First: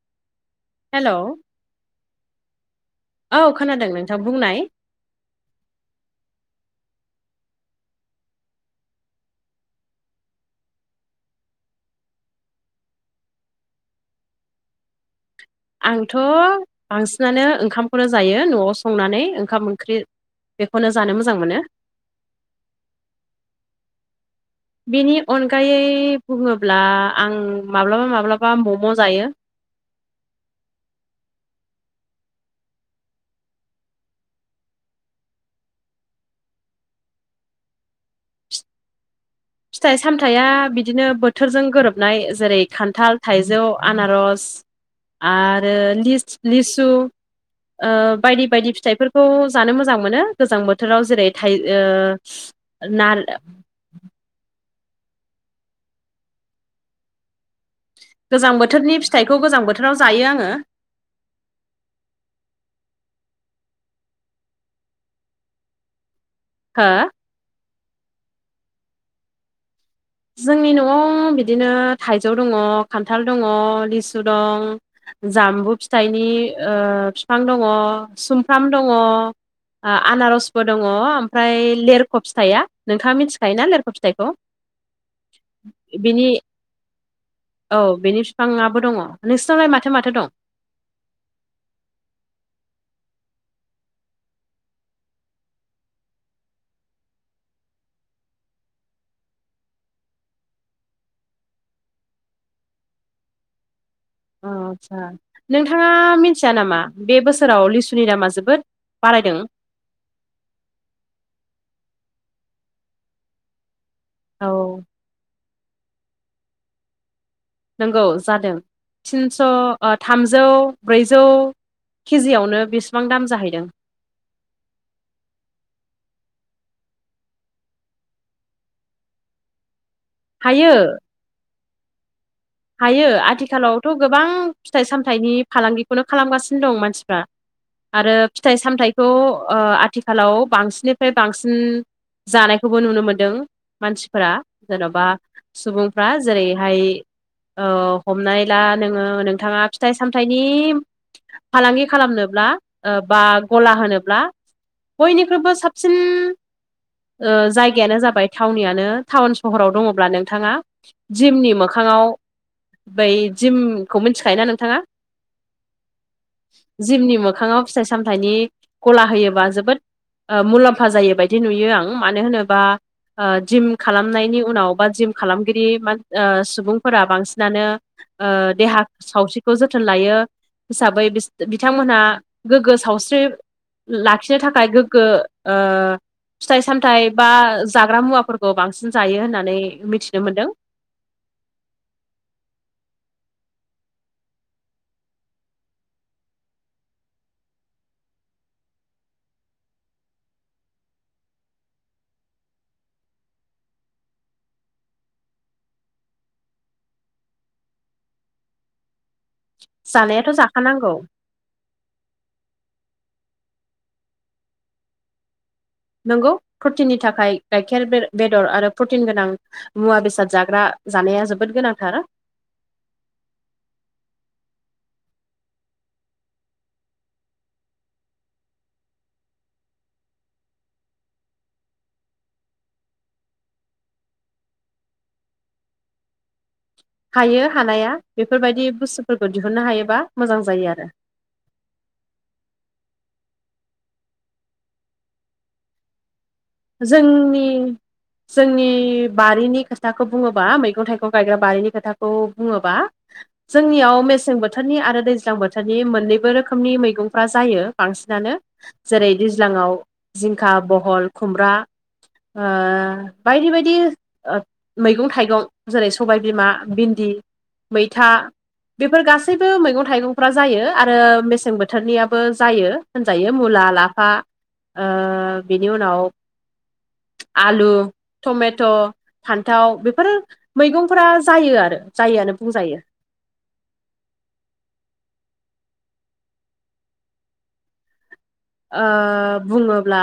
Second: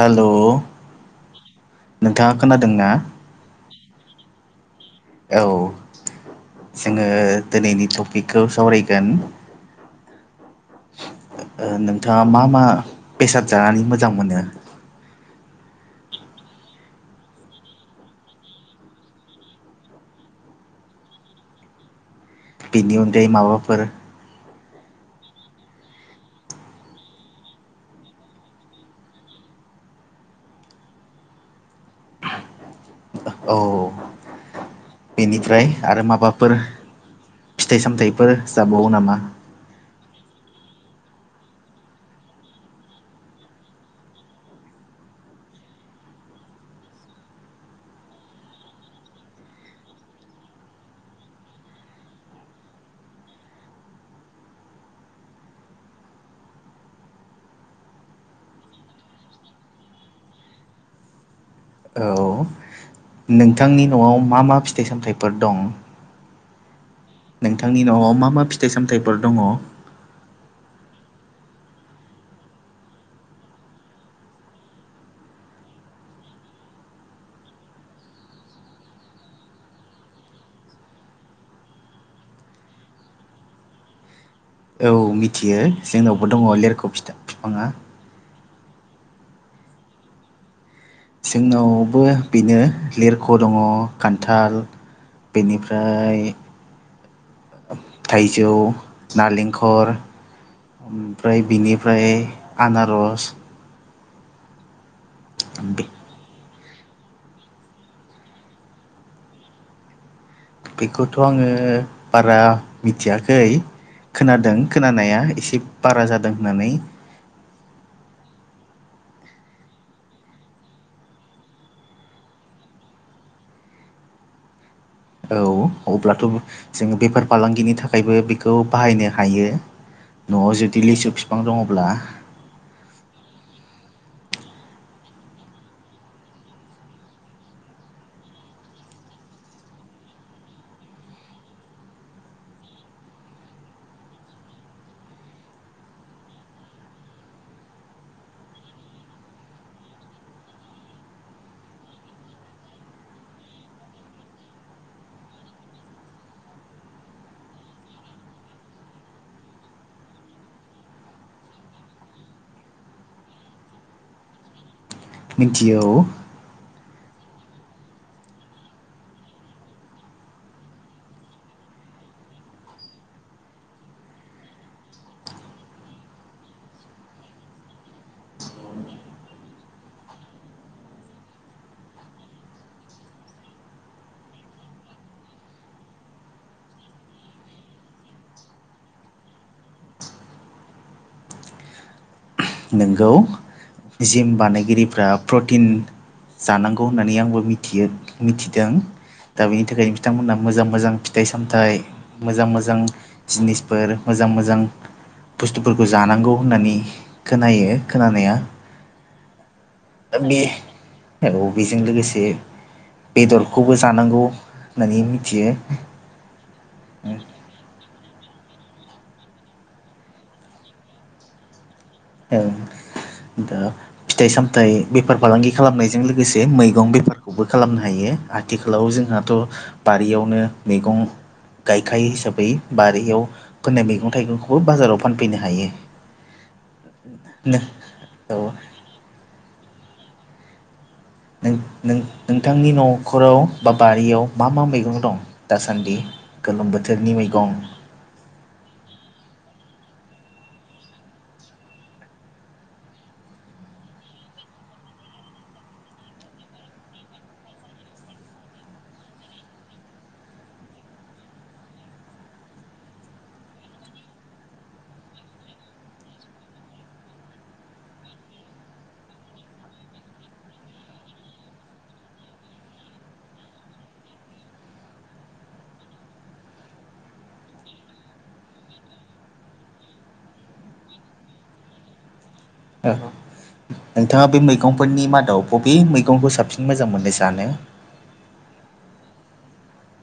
Hello hello नोंथाङा खोनादों ना औ खोनादों नोंथां बुंनाय औ जोङो दिनैनि टपिकखौ सावरायगोन ओ नोंथाङा मा मा बेसाद जानानै मोजां मोनो आंथ बांसिनानो ओंखामफोर जायो न'आव संनानै ओंखाम ओंख्रि बेखौनो जानो मोजां मोनो बेनि अनगायै माबाफोर बेनि अनगायै बुङोब्ला आं माब्लाबा माब्लाबा मम जायो औ बेनिफ्राय आरो माबाफोर फिथाइ सामथायफोर जाबावो नामा फिथाइ सामथाया बिदिनो बोथोरजों गोरोबनाय जेरै खान्थाल थाइजौ आनारस आरो लिस लिसु ओ बायदि बायदि फिथाइफोरखौ जानो मोजां मोनो गोजां बोथोराव जेरै थाइ ओ नार गोजां बोथोरनि फिथाइखौ गोजां बोथोराव जायो आङो औ नोंथांनि न'आव मा मा फिथाइ सामथाइफोर दं हो नोंथांनि न'आव मा मा फिथाइ सामथाइफोर दङ जोंनि न'आव बिदिनो थाइजौ दङ खान्थाल दङ लिसु दं जाम्बु फिथाइनि ओ बिफां दङ सुमफ्राम दङ ओ आनारसबो दङ ओमफ्राय लेरख फिथाया नोंथाङा मिथिखायोना लेरख फिथाइखौ औ मिथियो बिनि जोंनावबो दङ लेरख फिथा बिफाङा औ बेनि बिफांआबो दङ नोंसिनावलाय माथो माथो दं जोंनावबो बिनो लिरख दङ खान्थाल बेनिफ्राय थाइजौ नालेंखर ओमफ्राय बिनिफ्राय आनारस अ आतसा नोंथाङा मिथिया नामा बे बोसोराव लिसुनि दामा जोबोद बारायदों। बेखौथ' आङो बारा मिथियाखै। औ खोनादों खोनानाया एसे बारा जादों होननानै। नंगौ जादों तिनस थामजौ ब्रैजौ केजियावनो बेसेबां दाम जाहैदों। औ अब्लाथ' जोङो बेफार फालांगिनि थाखायबो बेखौ बाहायनो हायो। न'आव हायो जुदि लिसु बिफां दङब्ला। हायो आथिखालावथ गोबां फिथाइ सामथाइनि फालांगिखौनो खालामगासिनो दं मानसिफ्रा। आरो फिथाइ सामथाइखौ ओ आथिखालाव बांसिननिफ्राय बांसिन जानायखौबो नुनो मोनदों मानसिफोरा जेनबा सुबुंफ्रा जेरैहाय औ हमनानै ला नोङो नोंथाङा फिथाइ सामथाइनि फालांगि खालामनोब्ला बा गला होनोब्ला बयनिख्रुइबो साबसिन जायगायानो जाबाय थावनियानो टाउन सहराव दङब्ला नोंथाङा जिमनि मो मोखाङाव बै जिमखौ मिथिखायोना नोंथाङा? मिथियो औ जिमनि मोखाङाव फिथाइ सामथायनि गला होयोबा जोबोद ओ मुलाम्फा जायो बायदि नुयो आं मानो होनोबा ओ जिम खालामनायनि उनाव बा जिम खालामगिरि बा ओ सुबुंफोरा बांसिनानो ओ देहा सावस्रिखौ जोथोन लायो। हिसाबै बिथांमोनहा गोग्गो सावस्रि लाखिनो थाखाय गोग्गो ओ फिथाइ सामथायाइ बा जाग्रा मुवाफोरखौ बांसिन जायो होननानै मिथिनो मोन्दों। नोंगौ जिम बानायगिरिफ्रा प्रटिन जानांगौ होननानै आंबो मिथियो मिथिदों। दा बेनि थाखायनो बिथांमोनहा मोजां मोजां फिथाइ सामथाइ मोजां मोजां जिनिसफोर मोजां मोजां बुस्थुफोरखौ जानांगौ होननानै खोनायो खोनानाया। दा जानायाथ' बे जाखानांगौ। औ बेजों लोगोसे बेदरखौबो जानांगौ होननानै मिथियो। नंगौ प्रटिननि थाखाय गाइखेर बेदर आरो प्रटिन गोनां मुवा बेसाद जाग्रा जानाया जोबोद गोनांथार। ए दा फिथाइ सामथाइ बेफार फालांगि खालामनायजों लोगोसे मैगं बेफारखौबो खालामनो हायो आरो। आथिखालाव जोंहाथ' बारियावनो मैगं गायखायो हिसाबै बारियाव फोनाय मैगं थाइगंखौबो बाजाराव फानफैनो हायो। हायो नों हानाया औ बेफोरबायदि बुस्थुफोरखौ दिहुननो हायोबा मोजां जायो आरो। नों नों नोंथांनि न'खराव बा बारियाव मा मा मैगं दं दासान्दि? गोलोम बोथोरनि जोंनि मैगं जोंनि बारिनि खोथाखौ बुङोबा मैगं थाइगं गायग्रा बारिनि खोथाखौ बुङोबा जोंनियाव मेसें बोथोरनि आरो दैज्लां बोथोरनि मोननैबो रोखोमनि मैगंफ्रा जायो बांसिनानो। जेरै दैज्लाङाव जिंखा बहल खुमब्रा ओ बायदि बायदि मैगं थाइगं जेरै सबायबिमा भिन्दि मैथा बेफोर गासैबो मैगं थाइगंफ्रा जायो आरो मेसें बोथोरनियाबो जायो। होनजायो मुला लाफा ओ बेनि उनाव आलु टमेट' फान्थाव बेफोर मैगंफोरा जायो आरो जायोआनो बुंजायो। नोंथाङा बे मैगंफोरनि मादाव बबे मैगंखौ साबसिन मोजां मोनो जानो ओ बुङोब्ला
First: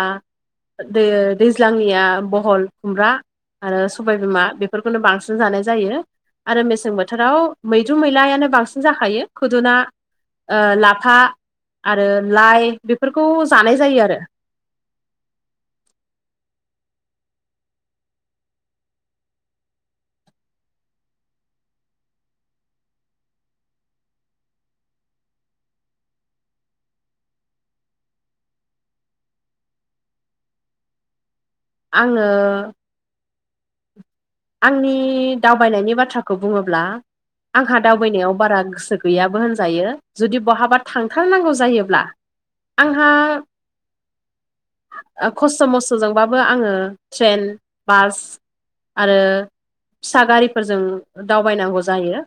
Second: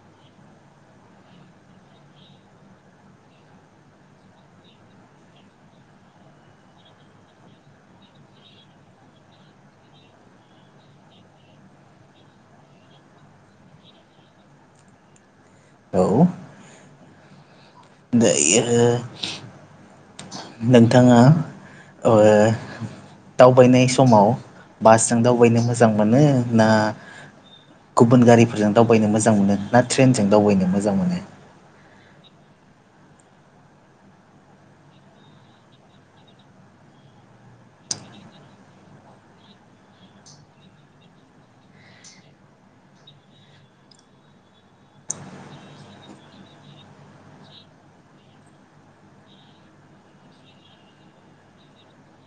दै ओ दैज्लांनिया बहल खुमब्रा आरो सबायबिमा बेफोरखौनो बांसिन जानाय जायो आरो मेसें बोथोराव मैद्रु मैलायानो बांसिन जाखायो खुदुना ओ लाफा आरो लाइ बेफोरखौ जानाय जायो आरो औ दायो नोंथाङा ओ दावबायनाय समाव बासजों दावबायनो मोजां मोनो ना गुबुन गारिफोरजों दावबायनो मोजां मोनो ना ट्रेनजों दावबायनो मोजां मोनो आङो आंनि दावबायनायनि बाथ्राखौ बुङोब्ला आंहा दावबायनायाव बारा गोसो गैयाबो होनजायो जुदि बहाबा थांथारनांगौ जायोब्ला आंहा खस्थ मस्थजोंबाबो आङो ट्रेन बास आरो फिसा गारिफोरजों दावबायनांगौ जायो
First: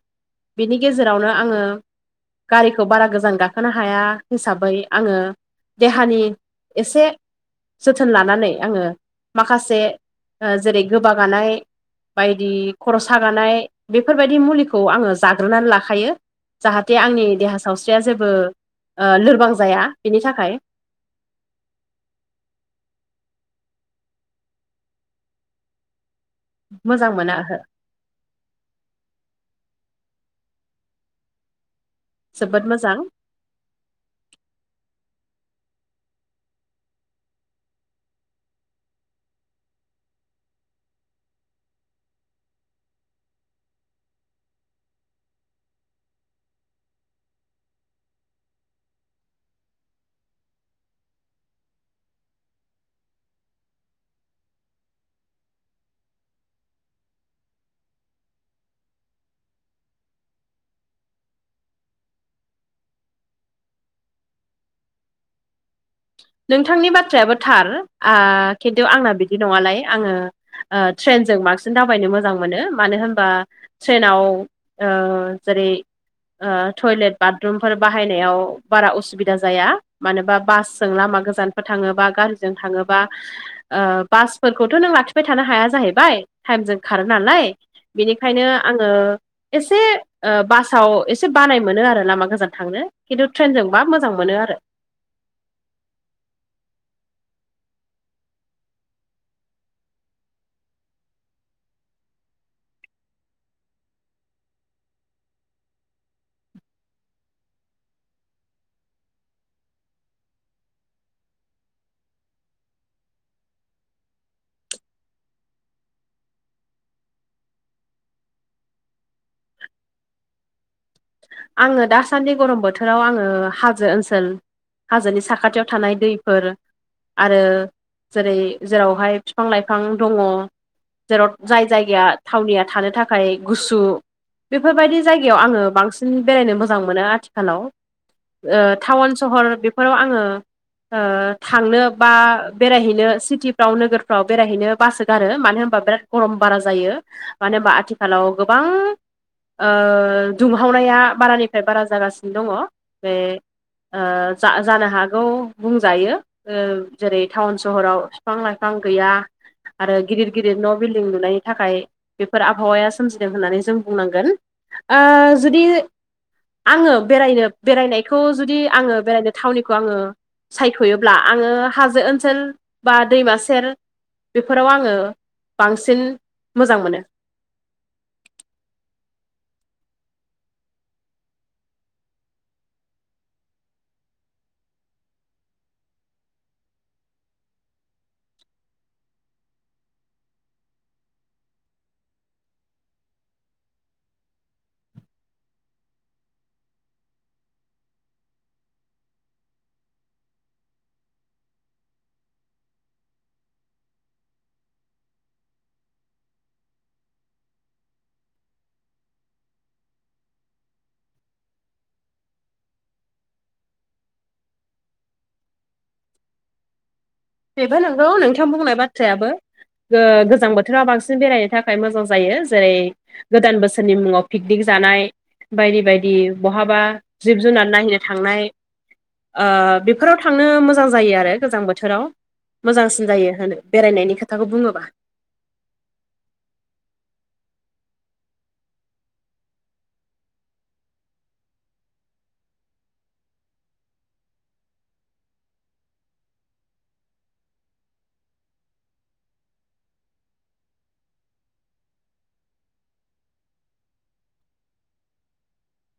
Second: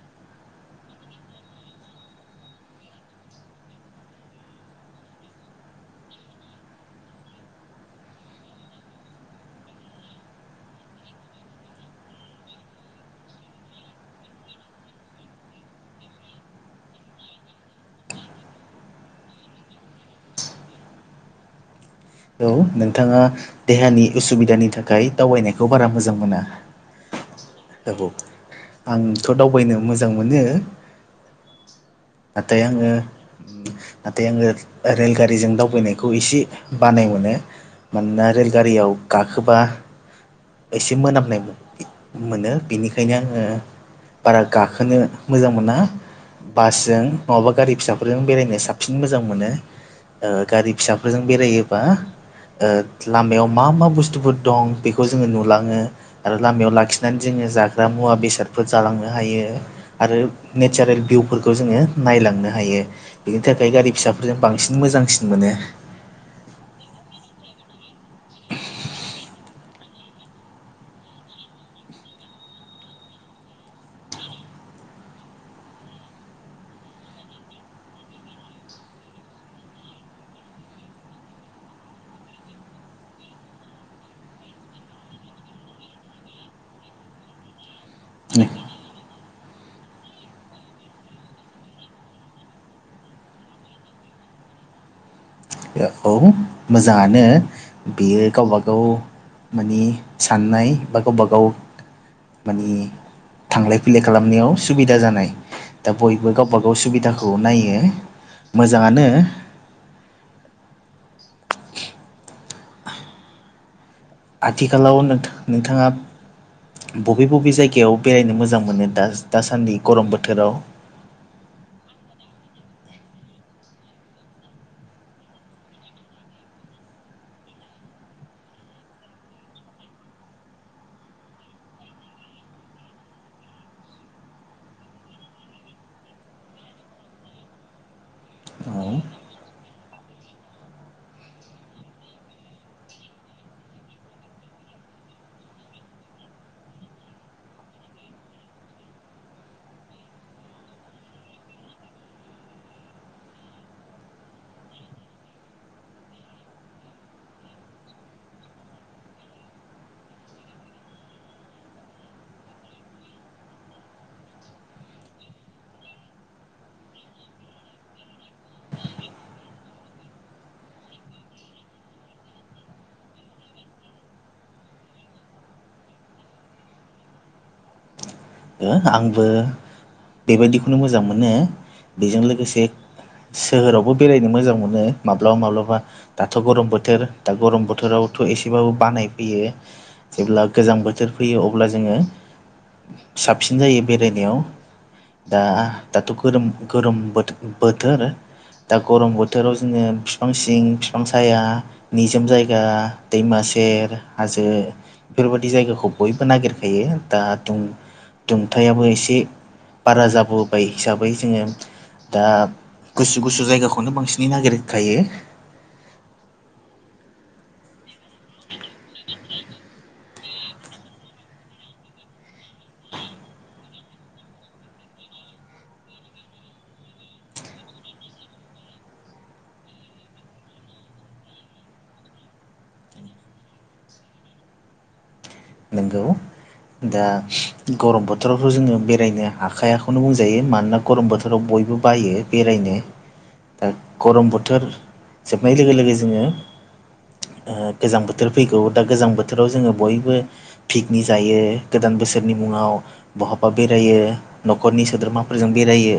बिनि गेजेरावनो आङो गारिखौ बारा गोजान गाखोनो हाया हिसाबै आङो देहानि एसे जोथोन लानानै आङो माखासे ओ जेरै गोबागानाय बायदि खर सागानाय बेफोरबायदि मुलिखौ आङो जाग्रोननानै लाखायो जाहाथे आंनि देहा सावस्रिया जेबो ओ लोरबां जाया बेनि थाखाय औ नोंथाङा देहानि उसुबिदानि थाखाय दावबायनायखौ बारा मोजां मोना मोजां मोनो ओहो औ आंथ दावबायनो मोजां मोनो नाथाय जोबोद आङो मोजां नाथाय आङो रेलगारिजों दावबायनायखौ एसे बानाय मोनो मानोना रेलगारियाव गाखोबा एसे मोनामनाय मो मोनो बिनिखायनो आङो बारा गाखोनो मोजां मोना बासजों नङाबा गारि फिसाफोरजों बेरायनो साबसिन मोजां मोनो ओ गारि फिसाफोरजों बेरायोबा ओ लामायाव मा मा बुस्थुफोर दं बेखौ जोङो नुलाङो आरो लामायाव लाखिनानै जोङो जाग्रा मुवा बेसादफोर जालांनो हायो आरो नेचारेल भिउफोरखौ जोङो नायलांनो हायो बिनि थाखाय गारि फिसाफोरजों बांसिन मोजांसिन मोनो नोंथांनि बाथ्रायाबो थार आ खिन्थु आंना बिदि नङालाय आङो ओ ट्रेनजों बांसिन दावबायनो मोजां मोनो मानो होनबा ट्रेनाव ओ जेरै ओ टयलेट बाथरुमफोर बाहायनायाव बारा असुबिदा जाया मानोबा बास जों लामा गोजानफोर थाङोबा गारिजों थाङोबा ओ बासफोरखौथ नों लाखिबाय थानो हाया जाहैबाय टाइमजों खारो नालाय बेनिखायनो आङो एसे बासाव एसे बानाय मोनो आरो लामा गोजान थांनो खिन्थु ट्रेनजोंबा मोजां मोनो आरो औ मोजाङानो बेयो गावबाागाव माने साननाय बा गावबाागाव माने थांलाय फैलाय खालामनायाव सुबिदा जानाय दा बयबो गावबा गाव सुबिदाखौ नायो मोजाङानो आथिखालाव नोंथाङा बबे बबे जायगायाव बेरायनो मोजां मोनो दा दासान्दि गरम बोथोराव आङो दासान्दि गरम बोथोराव आङो हाजो ओनसोल हाजोनि साखाथियाव थानाय दैफोर आरो जेरै जेरावहाय बिफां लाइफां दङ जेराव जाय जायगाया थावनिया थानो थाखाय गुसु बेफोरबायदि जायगायाव आङो बांसिन बेरायनो मोजां मोनो आथिखालाव औ टाउन सहर बेफोराव आङो थांनो बा बेरायहैनो सिटिफ्राव नोगोरफ्राव बेरायहैनो बासोगारो मानो होनबा बिराद गरम बारा जायो मानो हबा आथिखालाव गोबां दुं हावनाया बारानिफ्राय बारा जागासिनो दङ बे ओ जा जानो हागौ बुंजायो ओ जेरै टाउन सहराव बिफां लाइफां गैया आरो गिदिर गिदिर न' बिल्डिं लुनायनि थाखाय बेफोर आबहावाया सोमजिदों होननानै जों बुंनांगोन जुदि आङो बेरायनो बेरायनायखौ जुदि आङो बेरायनो थावनिखौ आङो सायख'योब्ला आङो हाजो ओनसोल बा दैमा सेर बेफोराव आङो बांसिन मोजां मोनो आंबो बेबायदिखौनो मोजां मोनो बेजों लोगोसे सोहोरावबो बेरायनो मोजां मोनो माब्लाबा माब्लाबा दाथ' गरम बोथोर दा गरम बोथोरावथ' एसेबाबो बानाय फैयो जेब्ला गोजां बोथोर फैयो अब्ला जोङो साबसिन जायो बेरायनायाव दा दाथ' गोरोम गोरोम बोथोर दा गरम बोथोराव जोङो बिफां सिं बिफां साया निजोम जायगा दैमा सेर हाजो बेफोरबायदि जायगाखौ बयबो नागिरखायो दा जों दुमथायाबो एसे बारा जाबोबाय हिसाबै जोङो दा गुसु गुसु जायगाखौनो बांसिनै नागिरखायो बेबो नंगौ नोंथां बुंनाय बाथ्रायाबो गोजां बोथोराव बांसिन बेरायनो थाखाय मोजां जायो जेरै गोदान बोसोरनि मुङाव पिकनिक जानाय बायदि बायदि बहाबा जिब जुनार नायहैनो थांनाय बेफोराव थांनो मोजां जायो आरो गोजां बोथोराव मोजांसिन जायो होनो बेरायनायनि खोथाखौ बुङोब्ला नोंगौ दा गरम बोथोरावथ' जोङो बेरायनो हाखायाखौनो बुंजायो मानोना गरम बोथोराव बयबो बायो बेरायनो दा गरम बोथोर जोबनाय लोगो लोगो जोङो गोजां बोथोर फैगौ दा गोजां बोथोराव जोङो बयबो पिकनिक जायो गोदान बोसोरनि मुङाव बहाबा बेरायो न'खरनि सोद्रोमाफोरजों बेरायो